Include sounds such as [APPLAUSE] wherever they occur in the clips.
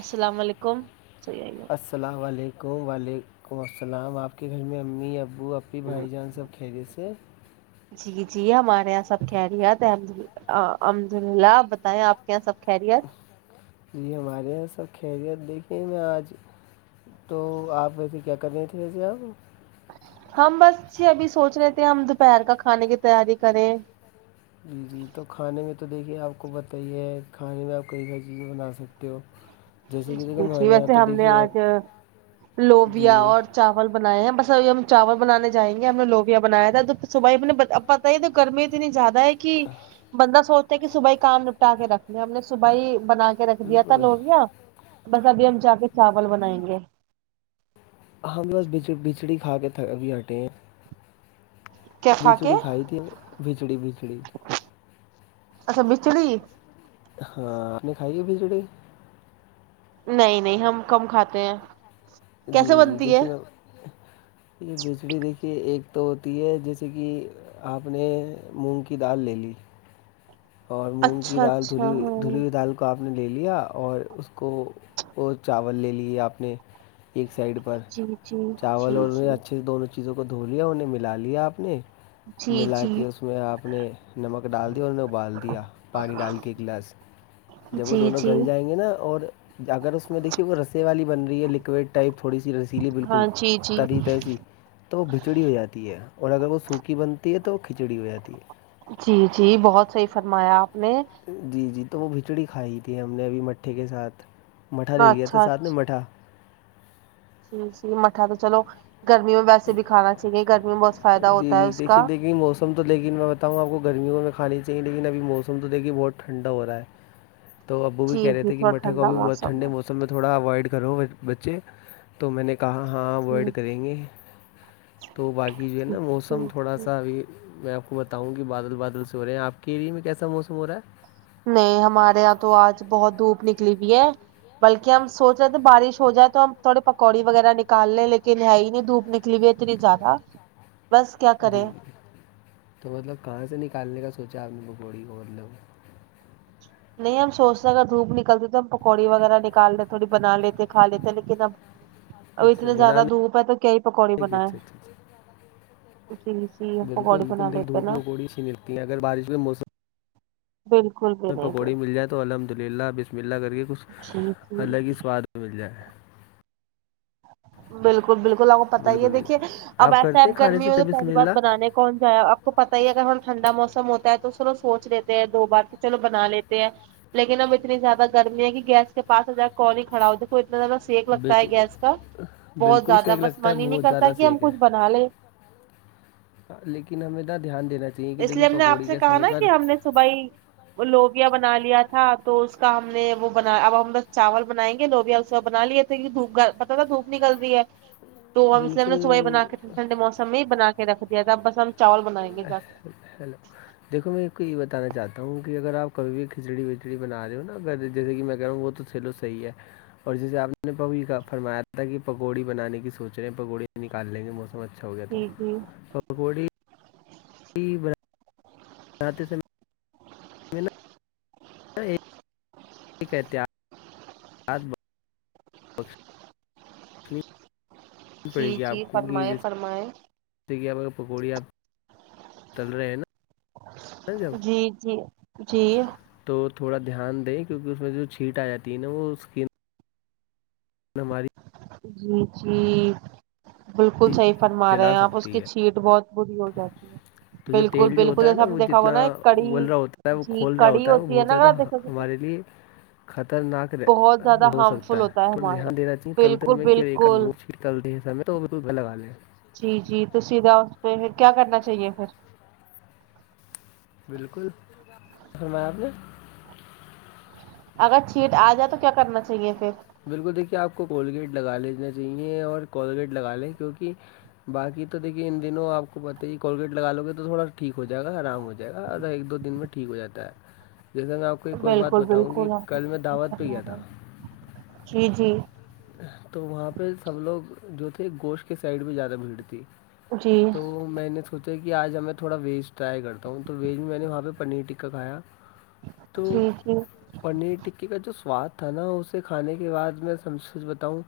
السلام علیکم صی السلام علیکم وعلیکم السلام آپ کے گھر میں امی ابو پھر بھائی جان سب کھیلے سے جی جی ہمارے یہاں سب کہہ رہی ہے احمد الحمد للہ آپ بتائیں آپ کیا یہاں سب خیریت جی ہمارے یہاں سب خیریت دیکھیے میں آج تو آپ ویسے کیا کرنے تھے ویزے آب ہم بس یہ ابھی سوچ رہے تھے ہم دوپہر کا کھانے کی تیاری کریں جی جی تو کھانے میں تو دیکھیے آپ کو پت ہی ہے کھانے میں آپ کہئی س چیزیں بنا سکتے ہو ہ [INAUDIBLE] ا ویسے ہم نے آج لوبیا جی اور چاول بنائے ہیں بس اب ہم چاول بنانے جائیں گے ہم نے لوبیا بنایا تھا تو صبح ہی ہم نے پت ہی ہے تو گرمی اتنی زیادہ کہ بندہ سوچتا ہے کہ صبح کام نپٹا کے رکھنا ہم نے صبح ہی بنا کے رکھ دیا تھا بالکل لوبیا بس ابھی ہم جا کے چاول بنائیں گے ہم بسچ بچڑی کھا کے بھی ہٹے ہیں کیا کھا کے بھچڑی کھائی تھی بھچڑی بھچڑی اچھا بچھڑ ہاں نے کھائی ہے بھی جڑی نہیں نہیں ہم کم کھاتے ہیں جی کیسے جی بنتی ہے دیکھیے گا یہ بجلی دیکھیے ایک تو ہوتی ہے جیسے کہ آپ نے مونگ کی دال لے لی اور مونگ کی اچھا دال اچھا دھلیئی دھلی ہاں ہوئی دال کو آپ نے لے لیا اور اس کو وہ چاول لے لیے آپ نے ایک سائڈ پر جی جی جی چاول اور جی انہیں اچھے سے دونوں چیزوں کو دھو لیا انہیں ملا لیا آپ نے جی ملا کے جی اس میں آپ نے نمک ڈال دییا ان د پانی ڈال گ جب جی دوں جی گل جائیں گے نا اور اگر اسس میں دیکھیے وہ رسیں والی بن رہی ہے لکوڈ ٹائپ تھوڑی سی رسیلی بالکل ہاں جی جی تریق ایسی تو وہ بھچڑی ہو جاتی ہے اور اگر وہ سوکھی بنتی ہے تو وہ کھچڑی ہو جاتی ہے جی جی بہت صحیح فرمایا آپ نے جی جی تو وہ بھچڑی کھائی تھی ہم نے ابھی مٹھے کے ساتھ مٹا لے لیا تھا اچھا ساتھ اچھا میں مٹھا جی جی مٹھا تو چلو گرمی میں ویسے بھی کھانا چاہیے گرمی میں بہت فائدہ ہوتا ہے اس کا موم تو دیکن میں بتاؤں آپ کو گرمیوں میں کھانی چاہی لیکنبھی موس تو دیکھ بہ ٹھنڈا ہو رہا ہے تو ابو بھی جی کہہ رہ جی تھے کہ تھوڑا مٹا کو ٹھنڈا بھیھی بہتٹھنڈے ہے موسم سب میں تھوڑا اوائڈ کرو بچے تو میں نے کہا ہاں جی اوائڈ کریں گے تو باقی جو ہے نا جی موسم تھوڑا جی سا ابھی میں آپ بتاؤں گ کہ بادل بادل سے ہو رہے ہیں آپ کیری میں کیسا موسم ہو رہا ہے نہیں ہمارے یہاں تو آج بہت دھوپ نکلی بھیئی ہے بلکہ ہم سوچ رہے تھے بارش ہو جائے تو ہم تھوڑے پکوڑی وغیرہ نکال لے لیکن ہے ہی نہیں دوپ ن کو تری زدا جی جی تو مطلب کہاں سے نکالنے کا سوچا آپ نے پکوڑی کو مطلب نہیں ہم سوچتے ہیں اگر دھوپ نکلتی تو ہم پکوڑی وغیرہ نکال رہ تھوڑی بنا لیتے کھا لیتے ہیں لیکن ہمب ہ ا اتنے زیادہ دھوپ ہے تو کیا ہی پکوڑی کی بنائے اچھا اچھا اچھا اسی لیچی بالکل پکوڑی بنا بالکل دیکھ لیتے دھوپ نا میں پکوڑی اچھی نہیں لگتی ہیں اگر بارش کے موسم بالکل بھی نہیں تھڑی مل جائے تو الحمد للہ بسم اللہ کر کے کچھ جی جی الگ ہی سواد مل جائے بالکل بالکل آپ کو پت ہی بالکل ہے دیکھیے بالکل اب آپ ایسا کرتے اب ہیں کھانے گرمی میں سے تو بسم پہلی بار اللہ بنانے کا کون جائے آپ کو پتتا ہی ہے اگر ہم ٹھنڈا موسم ہوتا ہے تو چلو سوچ لیتے ہیں دو بار تو چلو بنا لیتے ہیں لیکن اب اتنی زیادہ گرمی ہے کہ گیس کے پس ا کوال ہی کھا ہو دیکھ کو اتنا زیادہ سیک لگتا بالکل ہے گیس کا بہت بالکل زیادہ سیک بس لگتا ہے من ہی نہیں بہت کرتا زیادہ کہ ہم سیک ہے کچھ بنا لیں لیکن ہمیں د دھیان دینا چاہیے کہ دیکھیے پکوڑی کے سمے پر صبائی لوبیا بنا لیا تھا تو اس کا ہم نے وہ بنا اب ہم بس چاول بنائیں گے لوبیا اس کا بنا لیا کی دھوپ پتاہ تھا دھوپ نکلتی ہے ج تو ا اس لیے ہم نے سوائی بنا کے ٹ ٹھڈے موسم میں ہی بنا کے رکھ دیا تھا بس ہم چاول بنائیں گے جا کے ہیلو دیکو میں ایک کو یہ بتانا چاہتا ہوں کہ اگر آپ کبھی بھی کھچڑی وچڑی بنا رہے ہو نا اگر جیسے کہ میں کہ رہا ہوں وہ تو چلو صحی ہے اور جسے آپ نےی فرمایا تھا کہ پکوڑی بنانے کی سوچ رہے ہیں پکوڑی نکال لیں گے موسم اچھا ہو گیا جی جی تو پکوڑی بناتے سے میں احتط پڑے جی گی آپ جی کو کہ ج فرمائیں فرمائیں جیسے کہ آپ پکوڑی آپ تل رہے ہیں نا جب جی جی جی تو تھوڑا دھیان دیں کیونکہ اس میں جو چھیٹ آ جاتی ہے نا وہ اسکن ہم ہماری جی جی بالکل صحیح فرما رہے جلا ہیں آپ اس سکتی کی ہے چیٹ بہت بری ہو جاتی ہے تو جو بالکل تیل جو بالکل ہوتا ہے نا جیسا ہم نے وہ دیکھا ہوگا جتنا نا ایک ول کڑی رہا ہوتا ہے وہ جی کھول رہا کڑی ہوتا ہے وہ ہوتی بہت زیادہ نا ہ دیکھا ہمارے لیے خطرناک بہت رہ زیادہ ہو ہارمفل سکتا ہے ہوتا تھوڑا ہمارے دھیان لیے۔ دینا چاہے بالکل چلتے کہ بالکل وہ فٹ چلتے ہیں سے تو بالکل لگا لیں جی جی تو سیدھا اس پہ پھر کیا کرنا چاہیے پھر بالکل فرمایاپ نے اگر چھیٹ آ جائے تو کیا کرنا چاہیے پھر بالکل دیکھیے آپ کو کولگیٹ لگا لینا چاہیے اور کولگیٹ لگا لیں کیونکہ باقی تو دیکے ان دنوں آپ کو پتہ ہی کہ کولگیٹ لگا لوے تو تھوڑا ٹھیک ہو جائے گا آرام ہو جائے گا اور ایک دو دن میں ٹھیک ہو جاتا ہے جیسا میں آپ کو ایک اور بات بالکل بتاؤں گی بالکل آپ کل میں کو دعوت پہ کرنا کیایا تھا ہے۔ جی جی تو وہاں پہ سب لوگ جو تھے گوشت کے سائڈ پہ زیادہ بھیڑ تھی جی تو میں نے سوچا کہ آج ہم میں تھوڑا ویج ٹرائی کرتا ہوں تو ویج میں نے وہاں پہ پنیر ٹکا کھیا تو جی جی پنیر ٹکی کا جو سواد تھا نا اسے کھانے یہ آج میں سم کچھ بتاؤں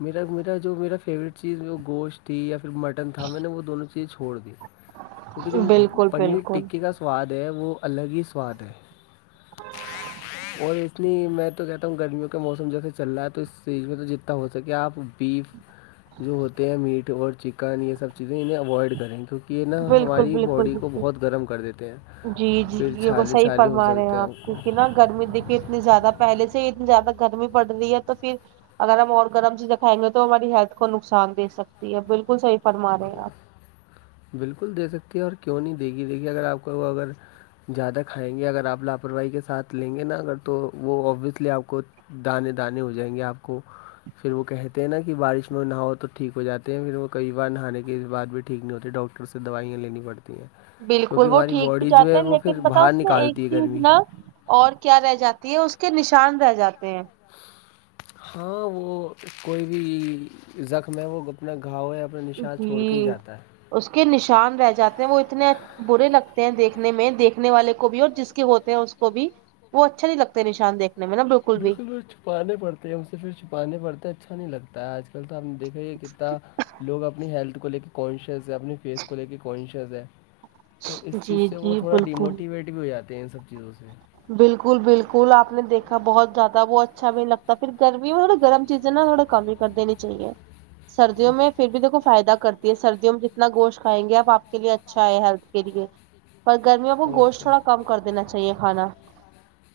میرا میرا جو میرا فیوریٹ چیز وہ گوشت تھی یا پھر مٹن تھا میں نے وہ دونوں چیزیں چھوڑ دی کیونکہ ج بالکل پنیر بالکل ٹکے کا سواد ہے وہ الگ ہی سواد ہے اور اتنی میں تو کہتا ہوں گرمیوں کے موسم سمجھے سے چل رہا ہے تو اس اسٹیج میں تو جتنا ہو سکے آپ بیف جو ہوتے ہیں میٹ اور چکن یہ سب چیزیں انہیں اوائڈ کریں کیونکہ کہ یہ نا بالکل ہماری بالکل باڈی کو بالکل بہت گرم کر دیتے ہیں جی جی پھر یہ وہ چھالے صحیح چھالے ہو فرما رہے ہیں سکتے آپ ہم کیک کو نا گرمی دیکھیے اتنی زیادہ پہلے سے اتنی زیادہ گرمی پڑ رہی ہے تو پھر اگر ہم اور گرم چیزیں کھائیں گے تو ہماری ہیلتھ کو نقصان دے سکتی ہے بالکل صحیح فرماے ہیں آپ بالکل دے سکتی ہے اور کیوں نہیں دے گی دیک گی اگر آپ کو وہ اگر زیادہ کھائیں گے اگر آپ لاپرواہی کے ساتھ لیں گے نا اگر تو وہ اوبویسلی آپ کو دانے دانے ہو جائیں گے آپ کو پھر وہ کہتے ہیں نا کہ بارش میں نہ ہو تو ٹھیک ہو جاتے ہیں پھر وہ کئی نہانے کی بات بھی ٹھیک نہیں ہوتی ڈاکٹر سے دوائیاں لینی پڑتی ہیں بالکل کیونکہ وہ ہماری ٹھیک بھی باڈی جو جاتے ہے ہیں وہ لیکن پھر بتاؤ باہر اس میں ایک نکالتی ہے چیز گرمی نا اور کیا رہ جاتی ہے اس کے نشان رہ جاتے ہیں ہاں وہ کوئی بھی زخم ہے وہ اپنا گھاؤ ہے اپ جی اس کے نشان رہ جاتے ہیں وہ اتنے برے لگتے ہیں دیکھنے میں دیکھنے والے کو بھی اور جس کے ہوتے ہیں اس کو بھی وہ اچھا نہیں لگتاتے نشان دیکنے میں ن بالکل چھپانے پڑتے ہیں ان سے پھر چھپانے پڑتے ہیں اچھا نہیں لگتا ہے آج کل تو آ نے دیکھا یہ کتنا لوگ اپنی ہیلتھ کو لے کے کانشیئس ہے اپنی فیس کو لے کے کانشیئس ہے تو اس چیز جی سے وہ جی تھوڑا بالکل ڈیموٹیویٹ بھی ہو جاتے ہیں ان سب چیزوں سے بالکل بالکل آپ نے دیکھا بہت زیادہ وہ اچھا بھی لگتا پھر گرمی میں نا گرم چیزیں نا تھوڑا کم ہی کر دینی چاہیے سردیوں میں پھر بھی دیکھو فائدہ کر یہ سردیوں میں جتنا گوشت کھیں گے آپ آپ کے لیے اچھا ہے ہیلتھ کے لیے پر گرمیوں کو اور گوشت کیا تھوڑا کم کر دینا چاہیے کھانا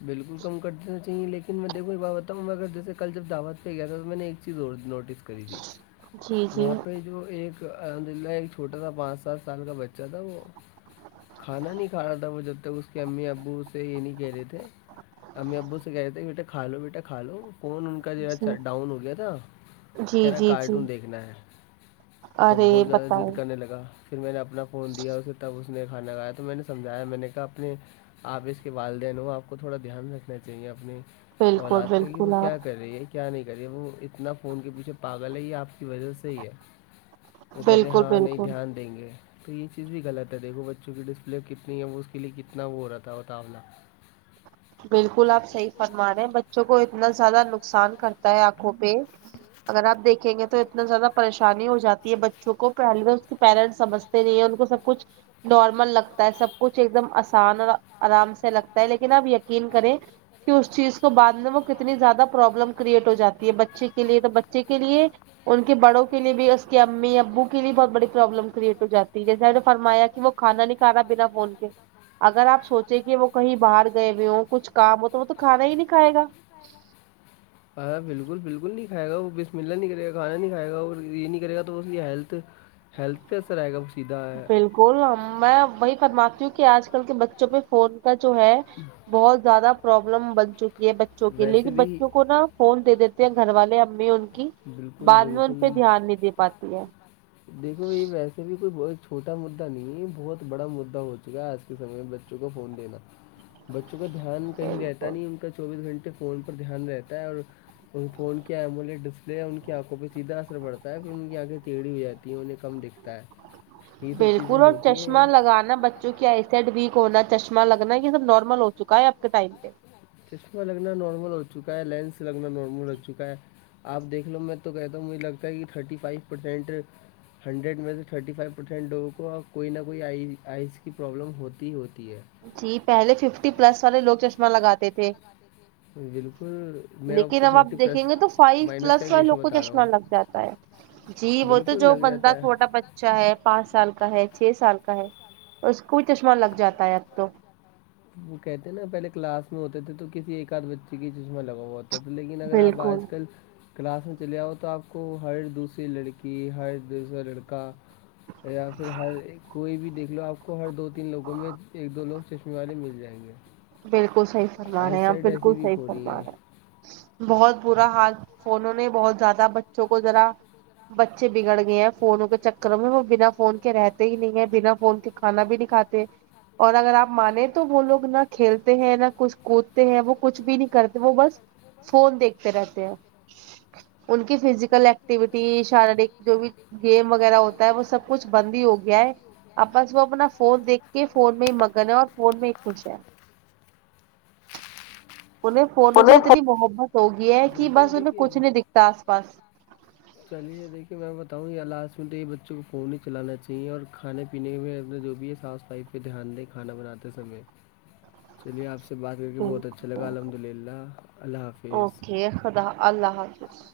بالکل کم کرتےنا چاہیے لیکن میں دیکھ بتاؤوں میں اگر جیسے کل ج دعو پہ گیا تو میں نے ایک چیز اور نوٹس کری تھی جی جی وہاں پہ جو ایک تو الحمد للہ ایک چھوٹا تھا پانچ سات سال کا بچہ تھا وہ کھانا نہیں ک رہا تھا وہ جب تک اس کے امی ابو اسے یہ نہیں کہہ رہے تھے امی ابو سے کہتے ہیں بیٹا کا لو بیٹا کھ لو فون ان کا جوا جی ڈاؤن ہو گیا تھا جی کہہا جی جی کارٹون دیکھنا ہے تو ارے بہت زیادہ بتائیں ضد کرنے لگا پھر میں نے اپنا فون دیا اسے تب اس نے کھانا کھایا تو میں نے سمجھایا میں نے کہا اپنے آپ اس کے والدین ہو آپ کو تھوڑا دھیان رکھنا چاہیے اپنی بالکل اولاد کا کہ وہ بالکل کیا آپ کر رہی ہے کیا نہیں کر رہی ہے وہ اتنا فون کے پیچھے پاگل ہے آپ کی وجہ صحی ہے وہ کہہتے ہیں بالکل ہاں نہیں بالکل دھیان دیں گے تو یہ چیز بھیغط ہے دیکھو بچوں کی ڈسپ مطلب کتنی ہے وہ اس کے لیے کتنا وہ ہو رہا تھا بتاؤنا بالکل آپ صحیح فرما رہے ہیں بچوں کو اتنا زیادہ نقصان کرتا ہے آنکھوں پہ اگر آپ دیکھیں گے تو اتنا زیادہ پریشانی ہو جاتی ہے بچوں کو پہلی بار اس کے پیرنٹس سجتے نہیں ہیں ان کو سب کچھ نارمل لگتا ہے سب کچھ ایک دم آسان اور آرام سے لگتا ہے لیکن اب یہ یقین کرے کہ اس چیز کو تو بعد میں وہ کتنی زیادہ پروابلم کریئٹ ہو جاتی ہے بچے کے لیے تو بچے کے لیے ان کے بڑوں کے لیے بھی اس کے امی ابو کےے بہت بڑی پرابلم کریٹ ہو جاتی ہے جیسے ہم نے فرمایا کہ وہ کھانا نہیں کھانا بنا فون کے اگر آپ سوچے کہ وہ کہیں باہر گئے ہ کچھ کام ہو تو وہ تو کھانا ہی نہیں کھائے گا ہاں بالکل بالکل نہیں کھائے گا وہ بسم اللہ نہیں کرے گاھانا نہیں کھائے گا اور یہ نہیں کرے گا تو اس کی ہیلتھ ہیلتھ ای سر آئے گا وہ سیدھا ہے گول میں وہی فرماتی ہوں کہ آج کل کے بچوں پہ فون کا جو ہے [UNINTELLIGIBLE] بہت زیادہ پروابلم بن چکی یہ بچوں کے لیکن بچوں کو نا فون دے دیتے ہیں گھر والے امی ان کی بعد میں ان پہ دھیان نہیں دے پاتی ہے دیکھو یہ ویسے بھی کوئی ب چھوٹا مدا نہیں ہے یہ بہت بڑا مدا ہو چکا آج کل سم میں بچوں کو فون دینا بچوں کو دھیان کہیں رہتا بالکل نہیں ان کا چوبیس گھنٹے فون پر دھیان رہتا ہے اور ان فون کے ایمولے ڈسپلے ہے ان کی آنکھوں پ سیدھا اثر پڑتا ہے پھر ان کی آنکھیں ڑی ہو جاتی تی انہیں کم دکھتا ہے یہ سب چیزیں بالکل اور ہوتی ہیں چشمہ لگانا چشمہ بچ جو کہ لگانا مطلب ایسڈ کیا ویک ہوتا ہونا ہے ٹھیک چشمہ ہونا لگنا یہ سب نارمل ہو چکا ہے آپ کے ٹائم پہ چشمہ لگنا نارمل ہو چکا ہے لینس لگنا نارمل ہو چکا ہے آپ دیکھ لو میں تو کہتا ہوں مجھے لگتا ہے کہ تھرٹی فائیو پرسینٹ ہنڈریڈ میں سے تھرٹی فائیو پرسینٹ لوگوں کو کوئی نہ کوئی آئی آئز کی پرابلم ہوتی ہی ہوتی ہے جی پہلے ففٹی پلس والے لوگ چشمہ لگاتے تھے بالکل میں لیکن کو اب آپ ففٹی دیکھیں گے تو پلس فائیو مائنس کا پلس ہی والوں ریشو کو بتا رہا ہوں چشمہ لگ جاتا ہے جی وہ تو بالکل جو لگ بندہ جاتا ہے چھوٹا بچ اچھا ہے پانچ سال کا ہے چھ سال کا ہے اس کو بھی چشمہ لگ جاتا ہے تو وہ کہتے ہیں نا پہلے کلاس میں ہوتے تھے تو کسی ایک آدھ بچے کی چشمہ لگا ہوا تھا تھا لیکن اگر آپ بالکل آج کل کلاس میں چلے آؤ تو آپ کو ہر دوسری لڑکی ہر دوسرا لڑکا یا پھر ہر کوئی بھی دیکھ لو آپ کو ہر دو تین لوگوں میں ایک دو لوگ چشمی والے مل جائیں گے بالکل صحی فرما آئی رہے ہیں آپ سائڈ ایسی بالکل بھی صحی ہو رہی فرمان ہیں رہے بہت برا حال فونوں نے بہت زیادہ بچوں کو ذرا بچے بگڑ گئے ہیں فونوں کے چکر میں وہ بنا فون کے رہتے ہی نہیں ہے بنا فون کے کھانا بھی نہیں کاتے اور اگر آپ مان تو وہ لوگ نہ کھیلتے ہیں نہ کچھ کودتے ہیں وہ کچھ بھی نہیں کرتے وہ بس فون دیکھتے رہتے ہیں ان کی فزیکل ایکٹیویٹی شاریرک جو بھی گیم وغیرہ ہوتا ہے وہ سب کچھ بند ہی ہو گیا ہے آپس وہ اپنا فون دیک کے فون میں ہی مگن ہے اور فون میں ہی خوش ہے انہیں فونوں سے اتنی محبت ہو گی ہے کہ بالکل بس انہیں کچھ دیکھیے نہیں دکھتا آس پاس چلیے دیکھیے میں بتاؤں یا لاسٹ میں تو یہ بچوں کو فون ہی چلانا چاہیے اور کھانے پینے میں اپنا جو بھی ہے سا پائی پہ دھیان دیں کھانا بناتے سمے چلیے آپ سے بات کر کے بہت بالکل اچھا لگا الحمد للہ اللہ حافظ د خدا اللہ حاظ [UNINTELLIGIBLE]